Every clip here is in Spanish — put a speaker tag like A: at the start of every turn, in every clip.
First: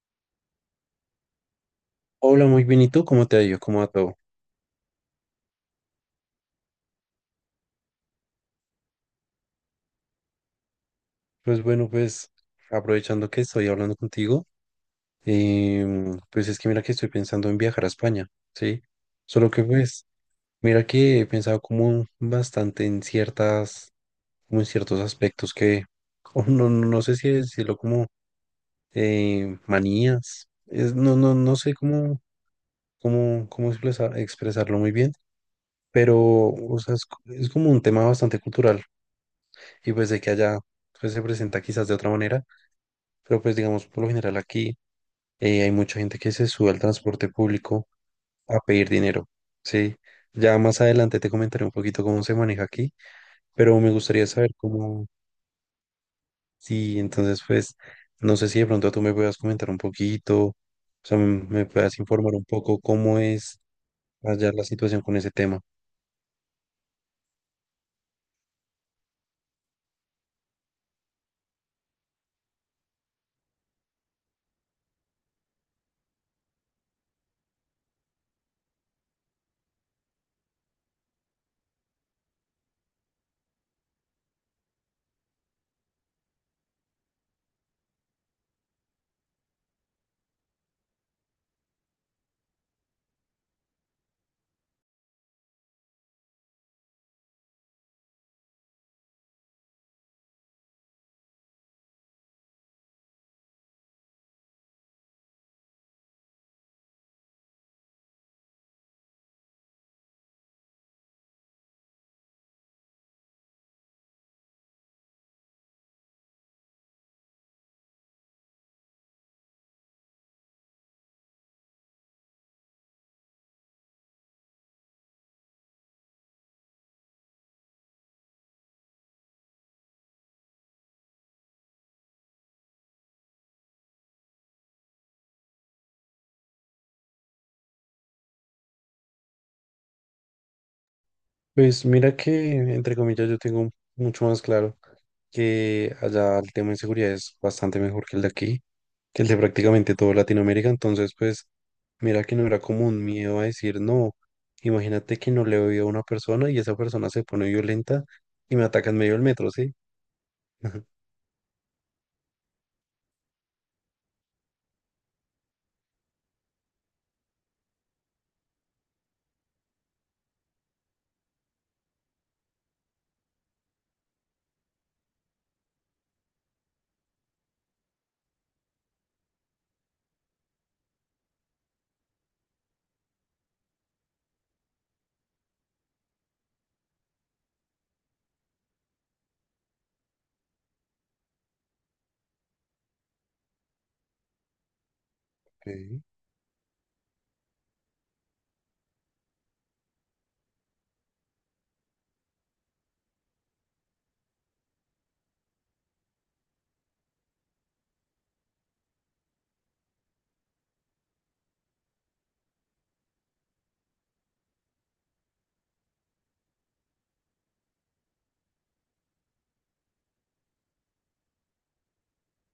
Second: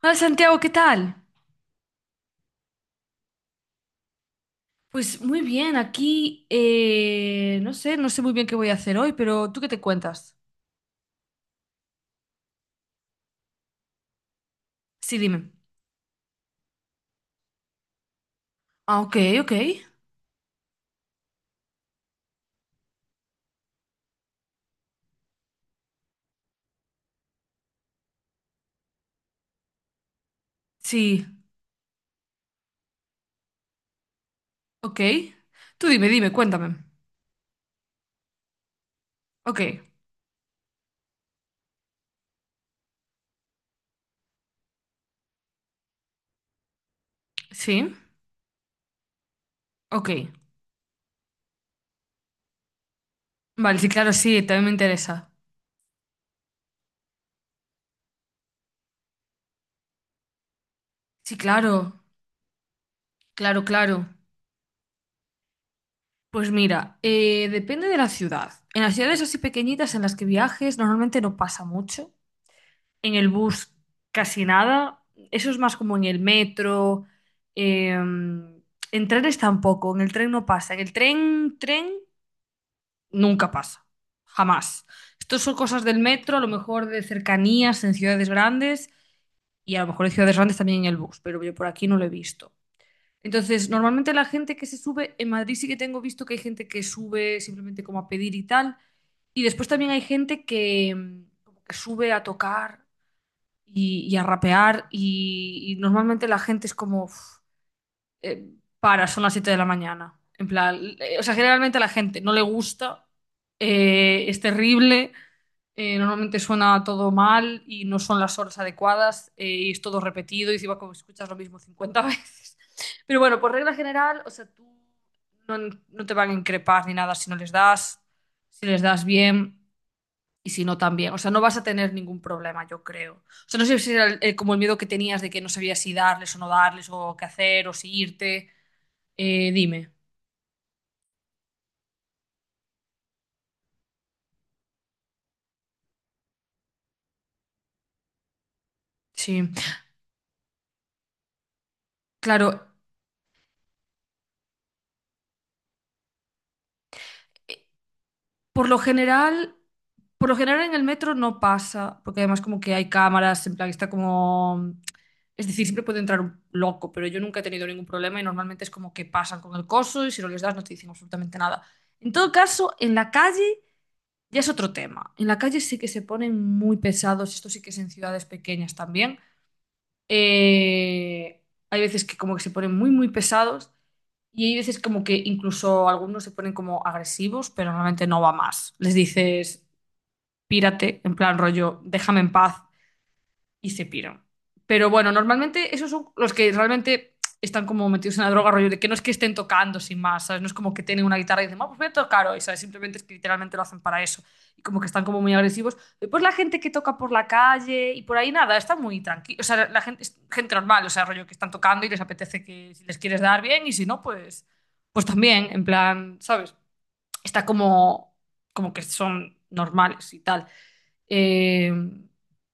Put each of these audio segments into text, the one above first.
A: Hola Santiago, ¿qué tal?
B: Hola, muy bien. ¿Y tú cómo te ha ido? ¿Cómo va todo?
A: Pues muy bien, aquí no sé muy bien qué voy a hacer hoy, pero ¿tú qué te cuentas?
B: Pues bueno, pues aprovechando que estoy hablando contigo,
A: Sí, dime.
B: pues es que mira que estoy pensando en viajar a España, ¿sí?
A: Ah, ok,
B: Solo
A: ok.
B: que pues, mira que he pensado como bastante en ciertas, como en ciertos aspectos que, o no, no sé si decirlo como manías, es, no,
A: Sí,
B: no, no sé cómo, cómo expresarlo muy
A: ok.
B: bien,
A: Tú dime,
B: pero,
A: dime,
B: o
A: cuéntame.
B: sea, es como un tema bastante cultural
A: Ok,
B: y pues de que allá pues, se presenta quizás de otra manera. Pero pues digamos, por lo general aquí hay mucha gente que se sube al transporte público
A: sí,
B: a pedir dinero, ¿sí?
A: ok.
B: Ya más adelante te comentaré un poquito cómo se maneja aquí,
A: Vale,
B: pero
A: sí,
B: me
A: claro,
B: gustaría
A: sí,
B: saber
A: también me
B: cómo,
A: interesa.
B: sí, entonces pues no sé si de pronto tú me puedas comentar un poquito, o sea,
A: Sí,
B: me puedas
A: claro,
B: informar un poco cómo es
A: claro, claro.
B: allá la situación con ese tema.
A: Pues mira, depende de la ciudad. En las ciudades así pequeñitas en las que viajes normalmente no pasa mucho. En el bus casi nada. Eso es más como en el metro. eh, en trenes tampoco, en el tren no pasa. En el tren, tren nunca pasa, jamás. Estos son cosas del metro, a lo mejor de cercanías en ciudades grandes y a lo mejor en ciudades grandes también en el bus, pero yo por aquí no lo he visto. Entonces, normalmente la gente que se sube, en Madrid sí que tengo visto que hay gente que sube simplemente como a pedir y tal, y después también hay gente que, como que sube a tocar y a rapear y normalmente la gente es como, "Uf, eh, para, son las 7 de la mañana. En plan, o sea, generalmente a la gente no le gusta, es terrible, normalmente suena todo mal y no son las horas adecuadas y es todo repetido y encima como escuchas lo mismo 50 veces. Pero bueno, por regla general, o sea, tú no, no te van a increpar ni nada si no les das, si les das bien. Y si no, también. O sea, no vas a tener ningún problema, yo creo. O sea, no sé si era como el miedo que tenías de que no sabías si darles o no darles, o qué hacer, o si irte. Dime.
B: Pues mira que, entre comillas, yo tengo mucho más claro que allá el tema de seguridad es bastante mejor que el de aquí, que el de
A: Sí.
B: prácticamente todo Latinoamérica, entonces pues mira que no
A: Claro,
B: era como un miedo a decir, no, imagínate que no le doy a una persona y esa persona se pone
A: eh,
B: violenta y me
A: por lo
B: ataca en medio del metro,
A: general,
B: ¿sí?
A: por lo general en el metro no pasa, porque además como que hay cámaras, en plan está como. Es decir, siempre puede entrar un loco, pero yo nunca he tenido ningún problema y normalmente es como que pasan con el coso y si no les das no te dicen absolutamente nada. En todo caso, en la calle. Ya es otro tema. En la calle sí que se ponen muy pesados, esto sí que es en ciudades pequeñas también. Eh, Hay veces que como que se ponen muy, muy pesados y hay veces como que incluso algunos se ponen como agresivos, pero normalmente no va más. Les dices, pírate, en plan rollo, déjame en paz, y se pira. Pero bueno,
B: Ok,
A: normalmente esos son los que realmente están como metidos en la droga, rollo de que no es que estén tocando sin más, ¿sabes? No es como que tienen una guitarra y dicen, vamos, voy a tocar hoy, ¿sabes? Simplemente es que literalmente lo hacen para eso. Y como que están como muy agresivos. Después la gente que toca por la calle y por ahí nada, está muy tranquila. O sea, la gente, es gente normal, o sea, rollo que están tocando y les apetece que si les quieres dar bien y si no, pues, también, en plan, ¿sabes? Está como, como que son normales y tal. Eh,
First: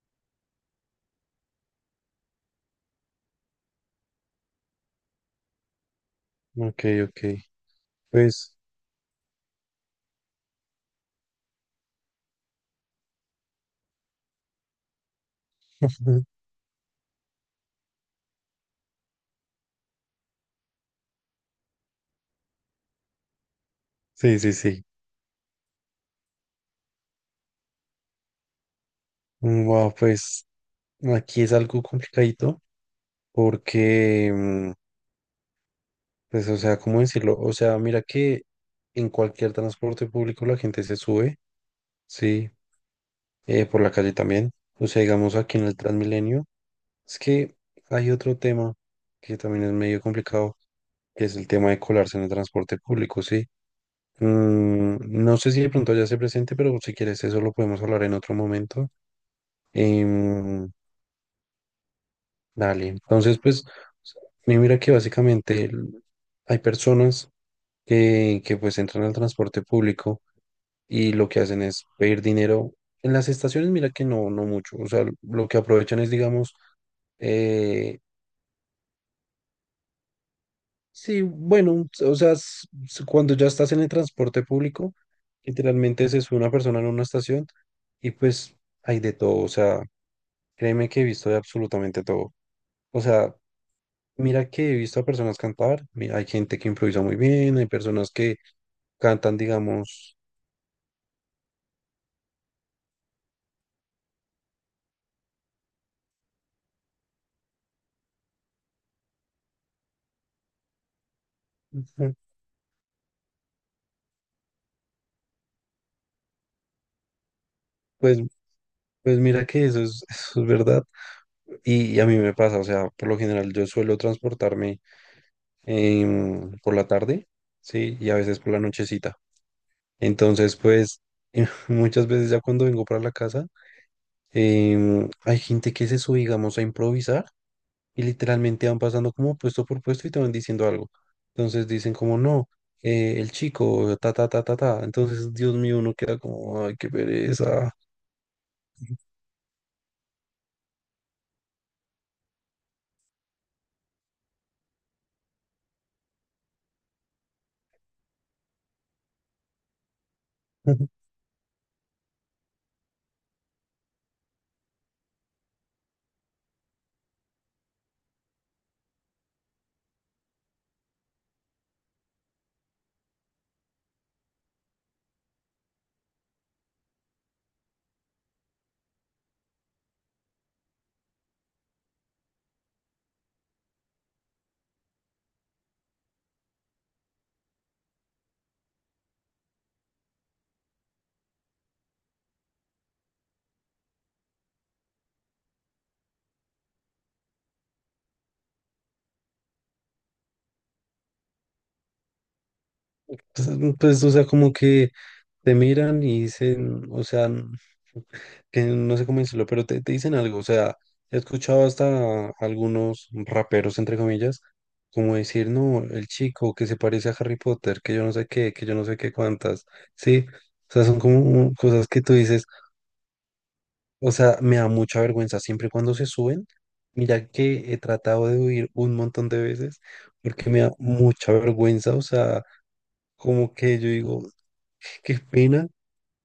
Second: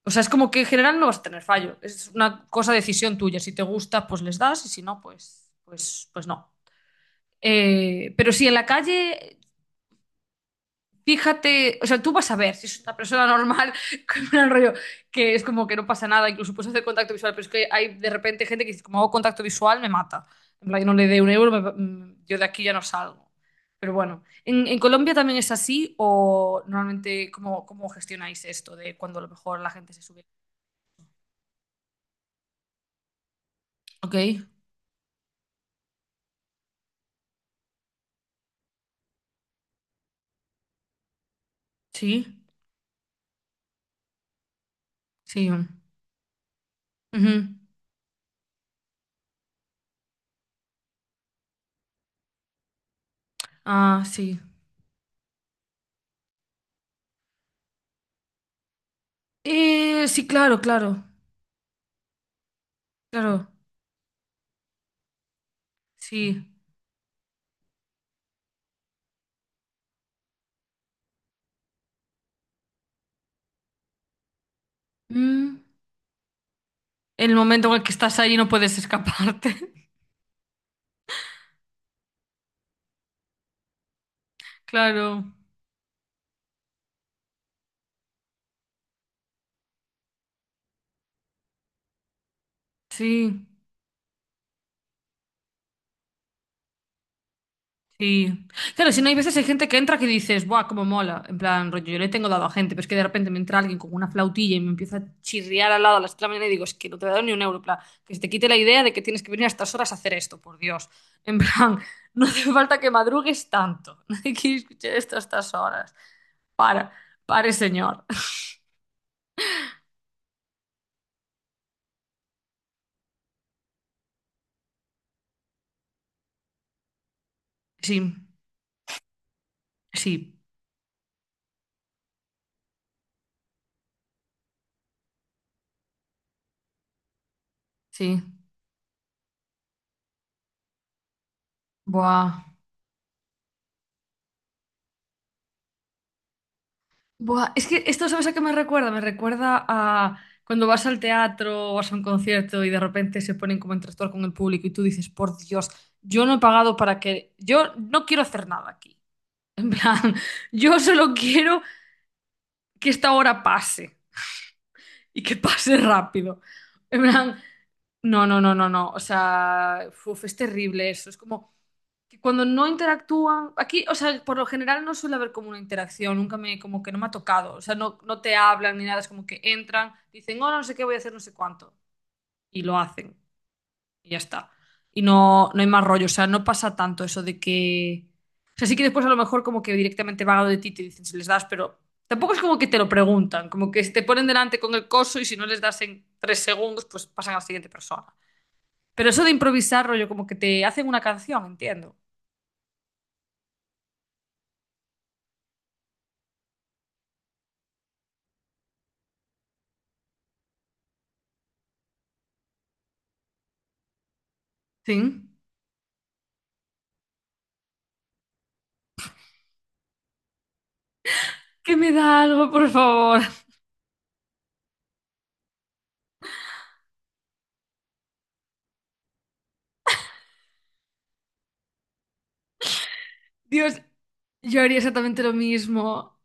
A: o sea, es como que en general no vas a tener fallo. Es una cosa decisión tuya. Si te gusta, pues les das y si no, pues no.
B: ok, ok.
A: Pero si en
B: Pues
A: la calle, fíjate, o sea, tú vas a ver si es una persona normal, con un rollo que es como que no pasa nada, incluso puedes hacer contacto visual, pero es que hay de repente gente que dice, como hago contacto visual, me mata. En plan, yo no le dé un euro, yo de aquí ya no salgo. Pero bueno,
B: sí, sí,
A: ¿en
B: sí.
A: Colombia también es así o normalmente cómo gestionáis esto de cuando a lo mejor la gente
B: Wow,
A: se sube?
B: pues aquí es algo complicadito
A: Ok,
B: porque, pues o sea, ¿cómo decirlo? O sea, mira que en cualquier transporte público la gente se sube,
A: sí,
B: sí, por la calle también, o sea, digamos
A: sí.
B: aquí en el
A: Mm,
B: Transmilenio. Es
A: ujú.
B: que hay otro tema que también es medio complicado, que es el tema de colarse en el transporte público, ¿sí?
A: Ah, sí.
B: Mm, no sé si de pronto ya se presente, pero si quieres eso lo podemos hablar en otro momento.
A: Sí, claro,
B: Em,
A: claro,
B: dale, entonces
A: claro,
B: pues, mira que básicamente
A: sí.
B: hay personas que pues entran al transporte público y lo que hacen es pedir dinero. En las estaciones, mira que no, no mucho, o sea, lo que
A: Mm,
B: aprovechan es, digamos,
A: El momento en el que
B: eh,
A: estás ahí no puedes escaparte.
B: sí, bueno, o sea, cuando ya estás en el transporte público,
A: Claro,
B: literalmente se sube una persona en una estación y pues hay de todo, o sea, créeme que he visto de absolutamente todo. O sea,
A: sí.
B: mira que he visto a personas cantar, hay gente que improvisa muy bien, hay personas que
A: Sí. Claro, si no hay
B: cantan,
A: veces hay gente que entra que
B: digamos,
A: dices, ¡buah, cómo mola! En plan, rollo, yo le tengo dado a gente, pero es que de repente me entra alguien con una flautilla y me empieza a chirriar al lado a las 3 de la mañana y digo, es que no te he dado ni un euro, en plan, que se te quite la idea de que tienes que venir a estas horas a hacer esto, por Dios. En plan,
B: ujú,
A: no hace falta que madrugues tanto. Nadie quiere escuchar esto a estas horas. Para, pare, señor.
B: pues, pues mira que eso es, eso es verdad. Y, a mí me pasa, o sea, por lo general yo suelo transportarme por la tarde,
A: Sí,
B: sí, y a veces por la nochecita.
A: sí,
B: Entonces, pues, muchas veces ya cuando vengo para la casa, hay gente que se sube, digamos, a improvisar y
A: sí.
B: literalmente van pasando como puesto por puesto y te van diciendo algo. Entonces dicen como, no,
A: Buah.
B: el chico, ta, ta, ta, ta, ta. Entonces, Dios mío, uno queda como, ay, qué
A: Buah, es
B: pereza.
A: que esto, ¿sabes a qué me recuerda? Me recuerda a cuando vas al teatro o vas a un concierto y de repente se ponen como en tractor con el público y tú dices, por Dios, yo no he pagado para que. Yo no quiero hacer nada aquí. En plan, yo solo quiero que esta hora pase y que pase rápido. En plan, no, no, no, no, no. O sea, uf, es terrible eso. Es como que cuando no interactúan, aquí, o sea, por lo general no suele haber como una interacción, nunca como que no me ha tocado, o sea, no te hablan ni nada, es como que entran, dicen, oh, no sé qué voy a hacer, no sé cuánto, y lo hacen, y ya está. Y no hay más rollo, o sea, no pasa tanto eso de que, o sea, sí que después a lo mejor como que directamente van a lo de ti y te dicen si les das, pero tampoco es como que te lo preguntan, como que si te ponen delante con el coso y si no les das en 3 segundos, pues pasan a la siguiente persona. Pero eso de improvisar, rollo, como que te hacen una canción, entiendo.
B: Entonces, pues, o sea, como que te miran y dicen, o sea, que no sé cómo decirlo, pero te dicen algo, o sea, he escuchado hasta algunos raperos, entre comillas, como
A: Sí.
B: decir, no, el chico que se parece a Harry Potter, que yo no sé qué, que yo no sé qué cuántas, sí, o sea, son como
A: Que
B: cosas
A: me
B: que tú
A: da
B: dices,
A: algo, por favor.
B: o sea, me da mucha vergüenza siempre y cuando se suben, mira que he tratado de huir un montón de veces, porque me da mucha vergüenza, o sea, como que
A: Dios,
B: yo digo,
A: yo haría
B: qué
A: exactamente lo
B: pena,
A: mismo.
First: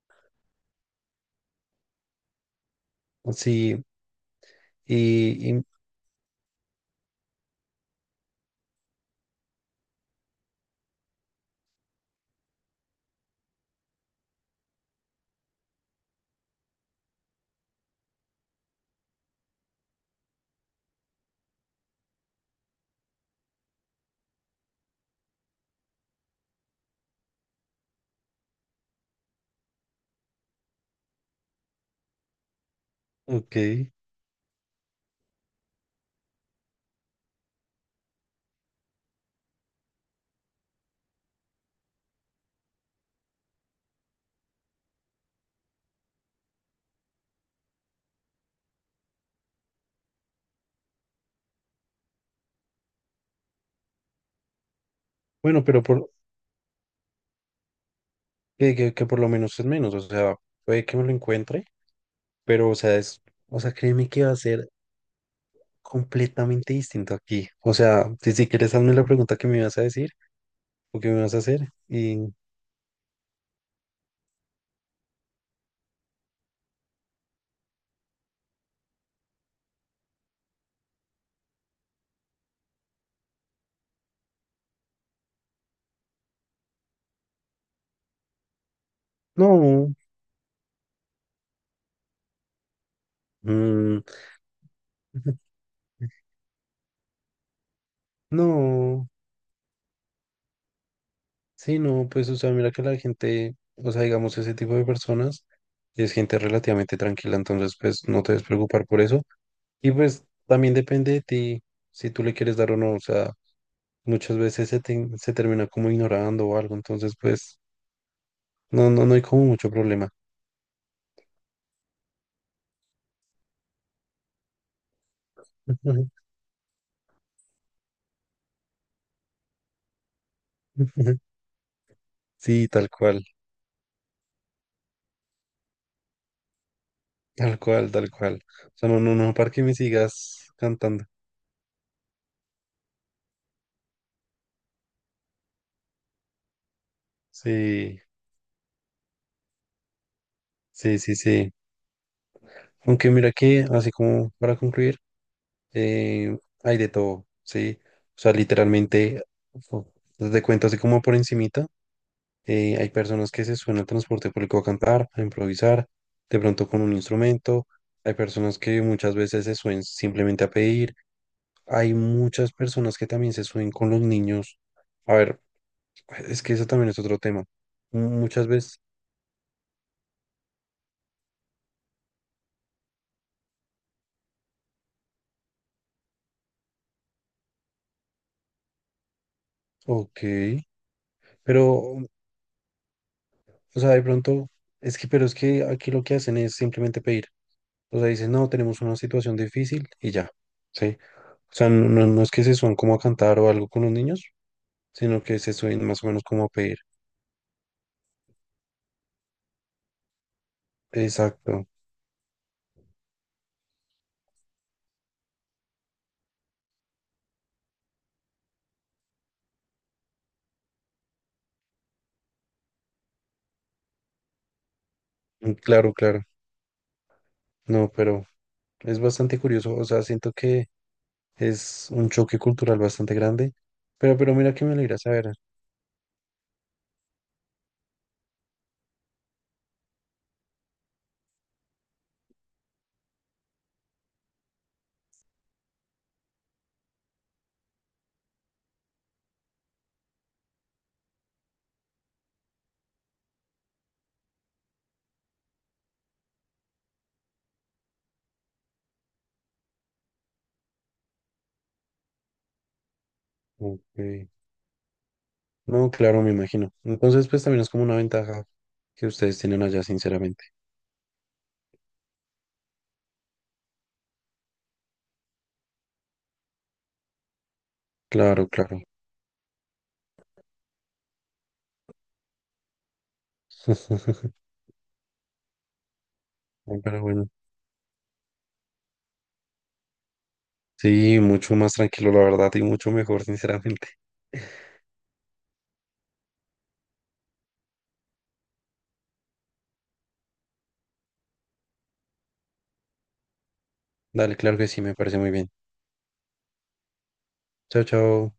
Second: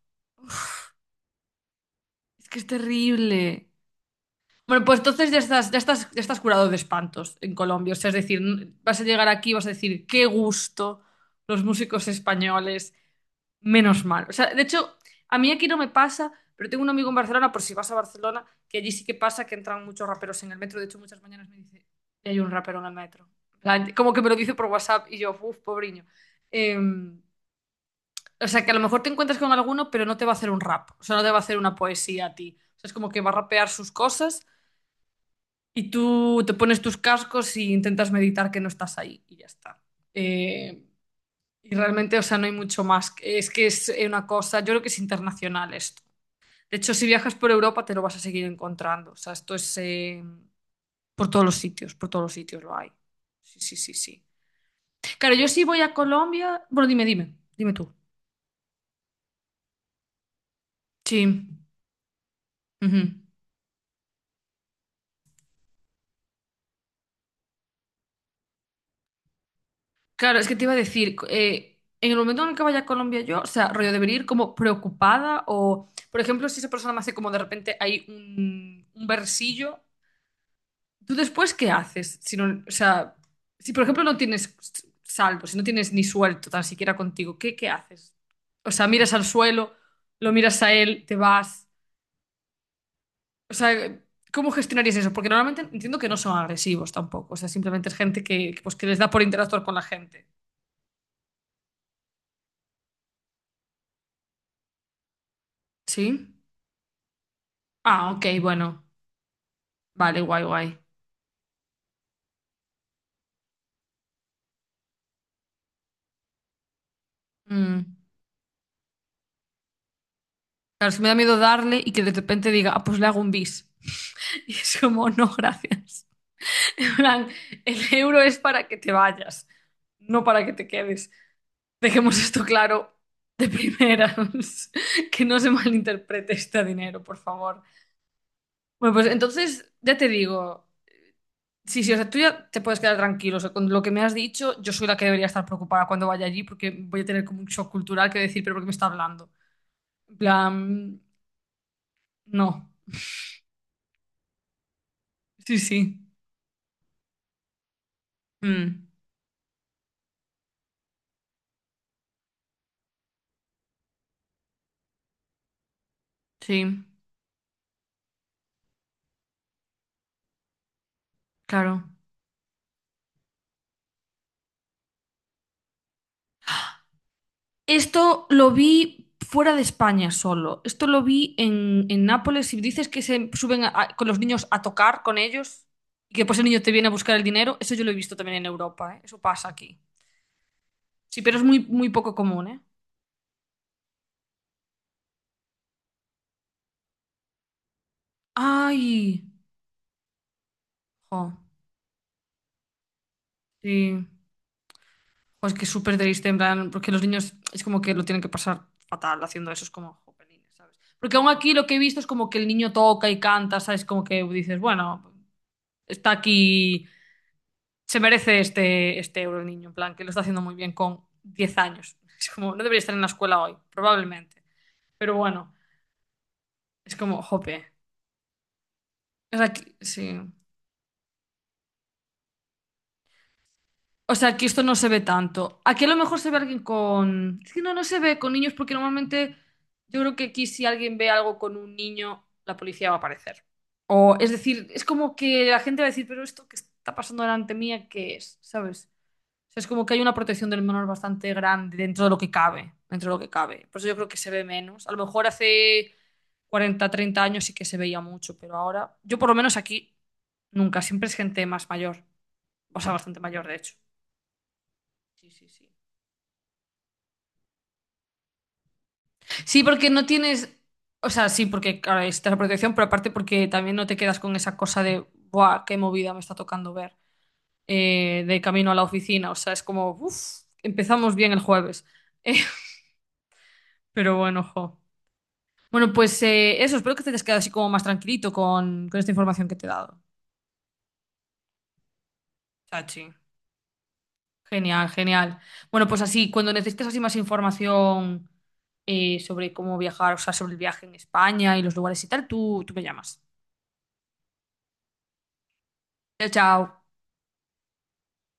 A: Es que es terrible.
B: sí.
A: Bueno, pues entonces ya
B: Y, y-
A: estás, ya estás, ya estás curado de espantos en Colombia. O sea, es decir, vas a llegar aquí y vas a decir, qué gusto los músicos españoles. Menos mal. O sea, de hecho, a mí aquí no me pasa, pero tengo un amigo en Barcelona, por si vas a Barcelona, que allí sí que pasa que entran muchos raperos en el metro. De hecho, muchas mañanas me dice, "Ya hay un rapero en el metro." En plan, como que me lo dice por WhatsApp y yo, uff, pobriño. O sea, que a lo mejor te encuentras con alguno, pero no te va a hacer un rap, o sea, no te va a hacer una poesía a ti. O sea, es como que va a
B: ok.
A: rapear sus cosas y tú te pones tus cascos y intentas meditar que no estás ahí y ya está. Eh, y realmente, o sea, no hay mucho más. Es que es una cosa, yo creo que es internacional esto. De hecho, si viajas por Europa te lo vas a seguir encontrando. O sea, esto es por todos los sitios, por todos los sitios lo hay. Sí, sí, sí, sí. Claro, yo sí
B: Bueno,
A: voy
B: pero
A: a
B: por,
A: Colombia. Bueno, dime, dime, dime tú.
B: que por lo menos es menos. O sea, puede que me lo
A: Sí.
B: encuentre, pero o sea, es,
A: Ujú.
B: o sea, créeme que va a ser completamente distinto aquí. O sea, si, si quieres, hazme la pregunta que me vas a decir
A: Claro, es que te iba a
B: o que
A: decir,
B: me vas a hacer.
A: en el
B: Y
A: momento en el que vaya a Colombia yo, o sea, rollo, debería ir como preocupada o, por ejemplo, si esa persona me hace como de repente hay un versillo, ¿tú después qué haces? Si no, o sea, si por ejemplo no tienes salvo, si no tienes ni suelto tan siquiera contigo, ¿qué, haces? O sea, miras al suelo,
B: no,
A: lo miras a él, te vas. O sea,
B: mm,
A: ¿cómo gestionarías eso? Porque normalmente entiendo que no son agresivos tampoco, o sea, simplemente es gente que les
B: no,
A: da por interactuar con la gente.
B: sí, no, pues, o sea, mira que la gente, o sea, digamos, ese tipo de personas es
A: ¿Sí?
B: gente relativamente tranquila, entonces, pues,
A: Ah,
B: no
A: ok,
B: te debes
A: bueno.
B: preocupar por eso. Y
A: Vale,
B: pues,
A: guay,
B: también
A: guay.
B: depende de ti si tú le quieres dar o no, o sea. Muchas veces se, se termina como ignorando o algo, entonces pues
A: Mm.
B: no, no hay como mucho problema.
A: Claro, es que me da miedo darle y que de repente diga, ah, pues le hago un bis. Y es como, no, gracias. En plan, el euro es para que te vayas, no para que te quedes. Dejemos esto
B: Sí, tal
A: claro
B: cual,
A: de primeras, que no se malinterprete este dinero, por
B: tal
A: favor.
B: cual, tal cual. O sea,
A: Bueno,
B: no,
A: pues
B: no, no, para que
A: entonces
B: me
A: ya te
B: sigas
A: digo,
B: cantando.
A: sí, sí, o sea, tú ya te puedes quedar tranquilo, o sea, con lo que me has dicho, yo soy la que debería estar preocupada cuando vaya allí porque voy a tener como un shock
B: Sí,
A: cultural que decir, pero ¿por qué me está hablando? En
B: sí,
A: plan,
B: sí, sí.
A: no.
B: Aunque mira que, así como para concluir,
A: Sí, sí.
B: eh, hay de todo, ¿sí? O sea,
A: Mm,
B: literalmente, o- te cuento así como por encimita. Hay personas que se suben al transporte público a cantar, a improvisar, de
A: sí,
B: pronto con un instrumento. Hay personas que muchas veces se suben simplemente a pedir.
A: claro.
B: Hay muchas personas que también se suben con los niños. A ver, es que eso también es otro tema.
A: Esto
B: Muchas
A: lo
B: veces,
A: vi fuera de España solo. Esto lo vi en Nápoles. Si dices que se suben con los niños a tocar con ellos y que después el niño te viene a buscar el dinero, eso yo lo he visto también en Europa, ¿eh? Eso pasa aquí.
B: ok,
A: Sí, pero es muy, muy
B: pero,
A: poco común, ¿eh?
B: o sea, de pronto, es que, pero es que aquí lo que hacen es simplemente pedir. O sea, dicen, no, tenemos una
A: ¡Ay!
B: situación difícil y ya, ¿sí?
A: Jo,
B: O sea, no, no es que se suban como a cantar o algo con los
A: sí.
B: niños, sino que se
A: Pues que es
B: suelen
A: súper
B: más o menos
A: triste, en
B: como a
A: plan,
B: pedir.
A: porque los niños es como que lo tienen que pasar fatal haciendo eso, es como jopelines, ¿sabes? Porque aún aquí
B: Exacto,
A: lo que he visto es como que el niño toca y canta, ¿sabes? Como que dices, bueno. Está aquí, se merece este euro el niño, en plan, que lo está haciendo muy bien con 10 años. Es como, no debería estar en la escuela hoy, probablemente. Pero bueno,
B: claro, claro.
A: es como, jope.
B: No, pero es
A: O
B: bastante
A: sea, aquí,
B: curioso, o sea,
A: sí.
B: siento que es un choque cultural bastante grande,
A: O sea,
B: pero
A: aquí
B: mira
A: esto
B: que me
A: no se
B: alegra
A: ve
B: saber.
A: tanto. Aquí a lo mejor se ve alguien con. Es que no se ve con niños porque normalmente yo creo que aquí si alguien ve algo con un niño, la policía va a aparecer. O es decir, es como que la gente va a decir, pero esto que está pasando delante mía, ¿qué es? ¿Sabes? O sea, es como que hay una protección del menor bastante grande dentro de lo que cabe, dentro de lo que cabe. Por eso yo creo que se ve menos. A lo mejor hace 40 30 años sí que se veía mucho, pero ahora, yo por lo menos aquí, nunca. Siempre es gente más mayor. O sea, bastante mayor, de hecho.
B: Ok.
A: Sí, sí, sí.
B: No, claro, me imagino. Entonces, pues también es como una ventaja que ustedes tienen
A: Sí,
B: allá,
A: porque no
B: sinceramente.
A: tienes. O sea, sí, porque claro, está la protección, pero aparte porque también no te quedas con esa cosa de, ¡buah, qué movida me está tocando ver, de
B: Claro,
A: camino a
B: claro.
A: la oficina! O sea, es como, uff, empezamos bien el jueves. Pero bueno, jo. Bueno, pues eso,
B: Ay,
A: espero
B: pero
A: que te hayas
B: bueno,
A: quedado así como más tranquilito con, esta información que te he dado,
B: sí, mucho más tranquilo, la verdad, y mucho
A: Chachi.
B: mejor, sinceramente.
A: Genial, genial. Bueno, pues así, cuando necesites así más información sobre cómo viajar, o sea, sobre el viaje en España y los lugares y tal, tú me llamas.
B: Dale, claro que sí, me parece muy bien.
A: Chao, chao.
B: Chao, chao.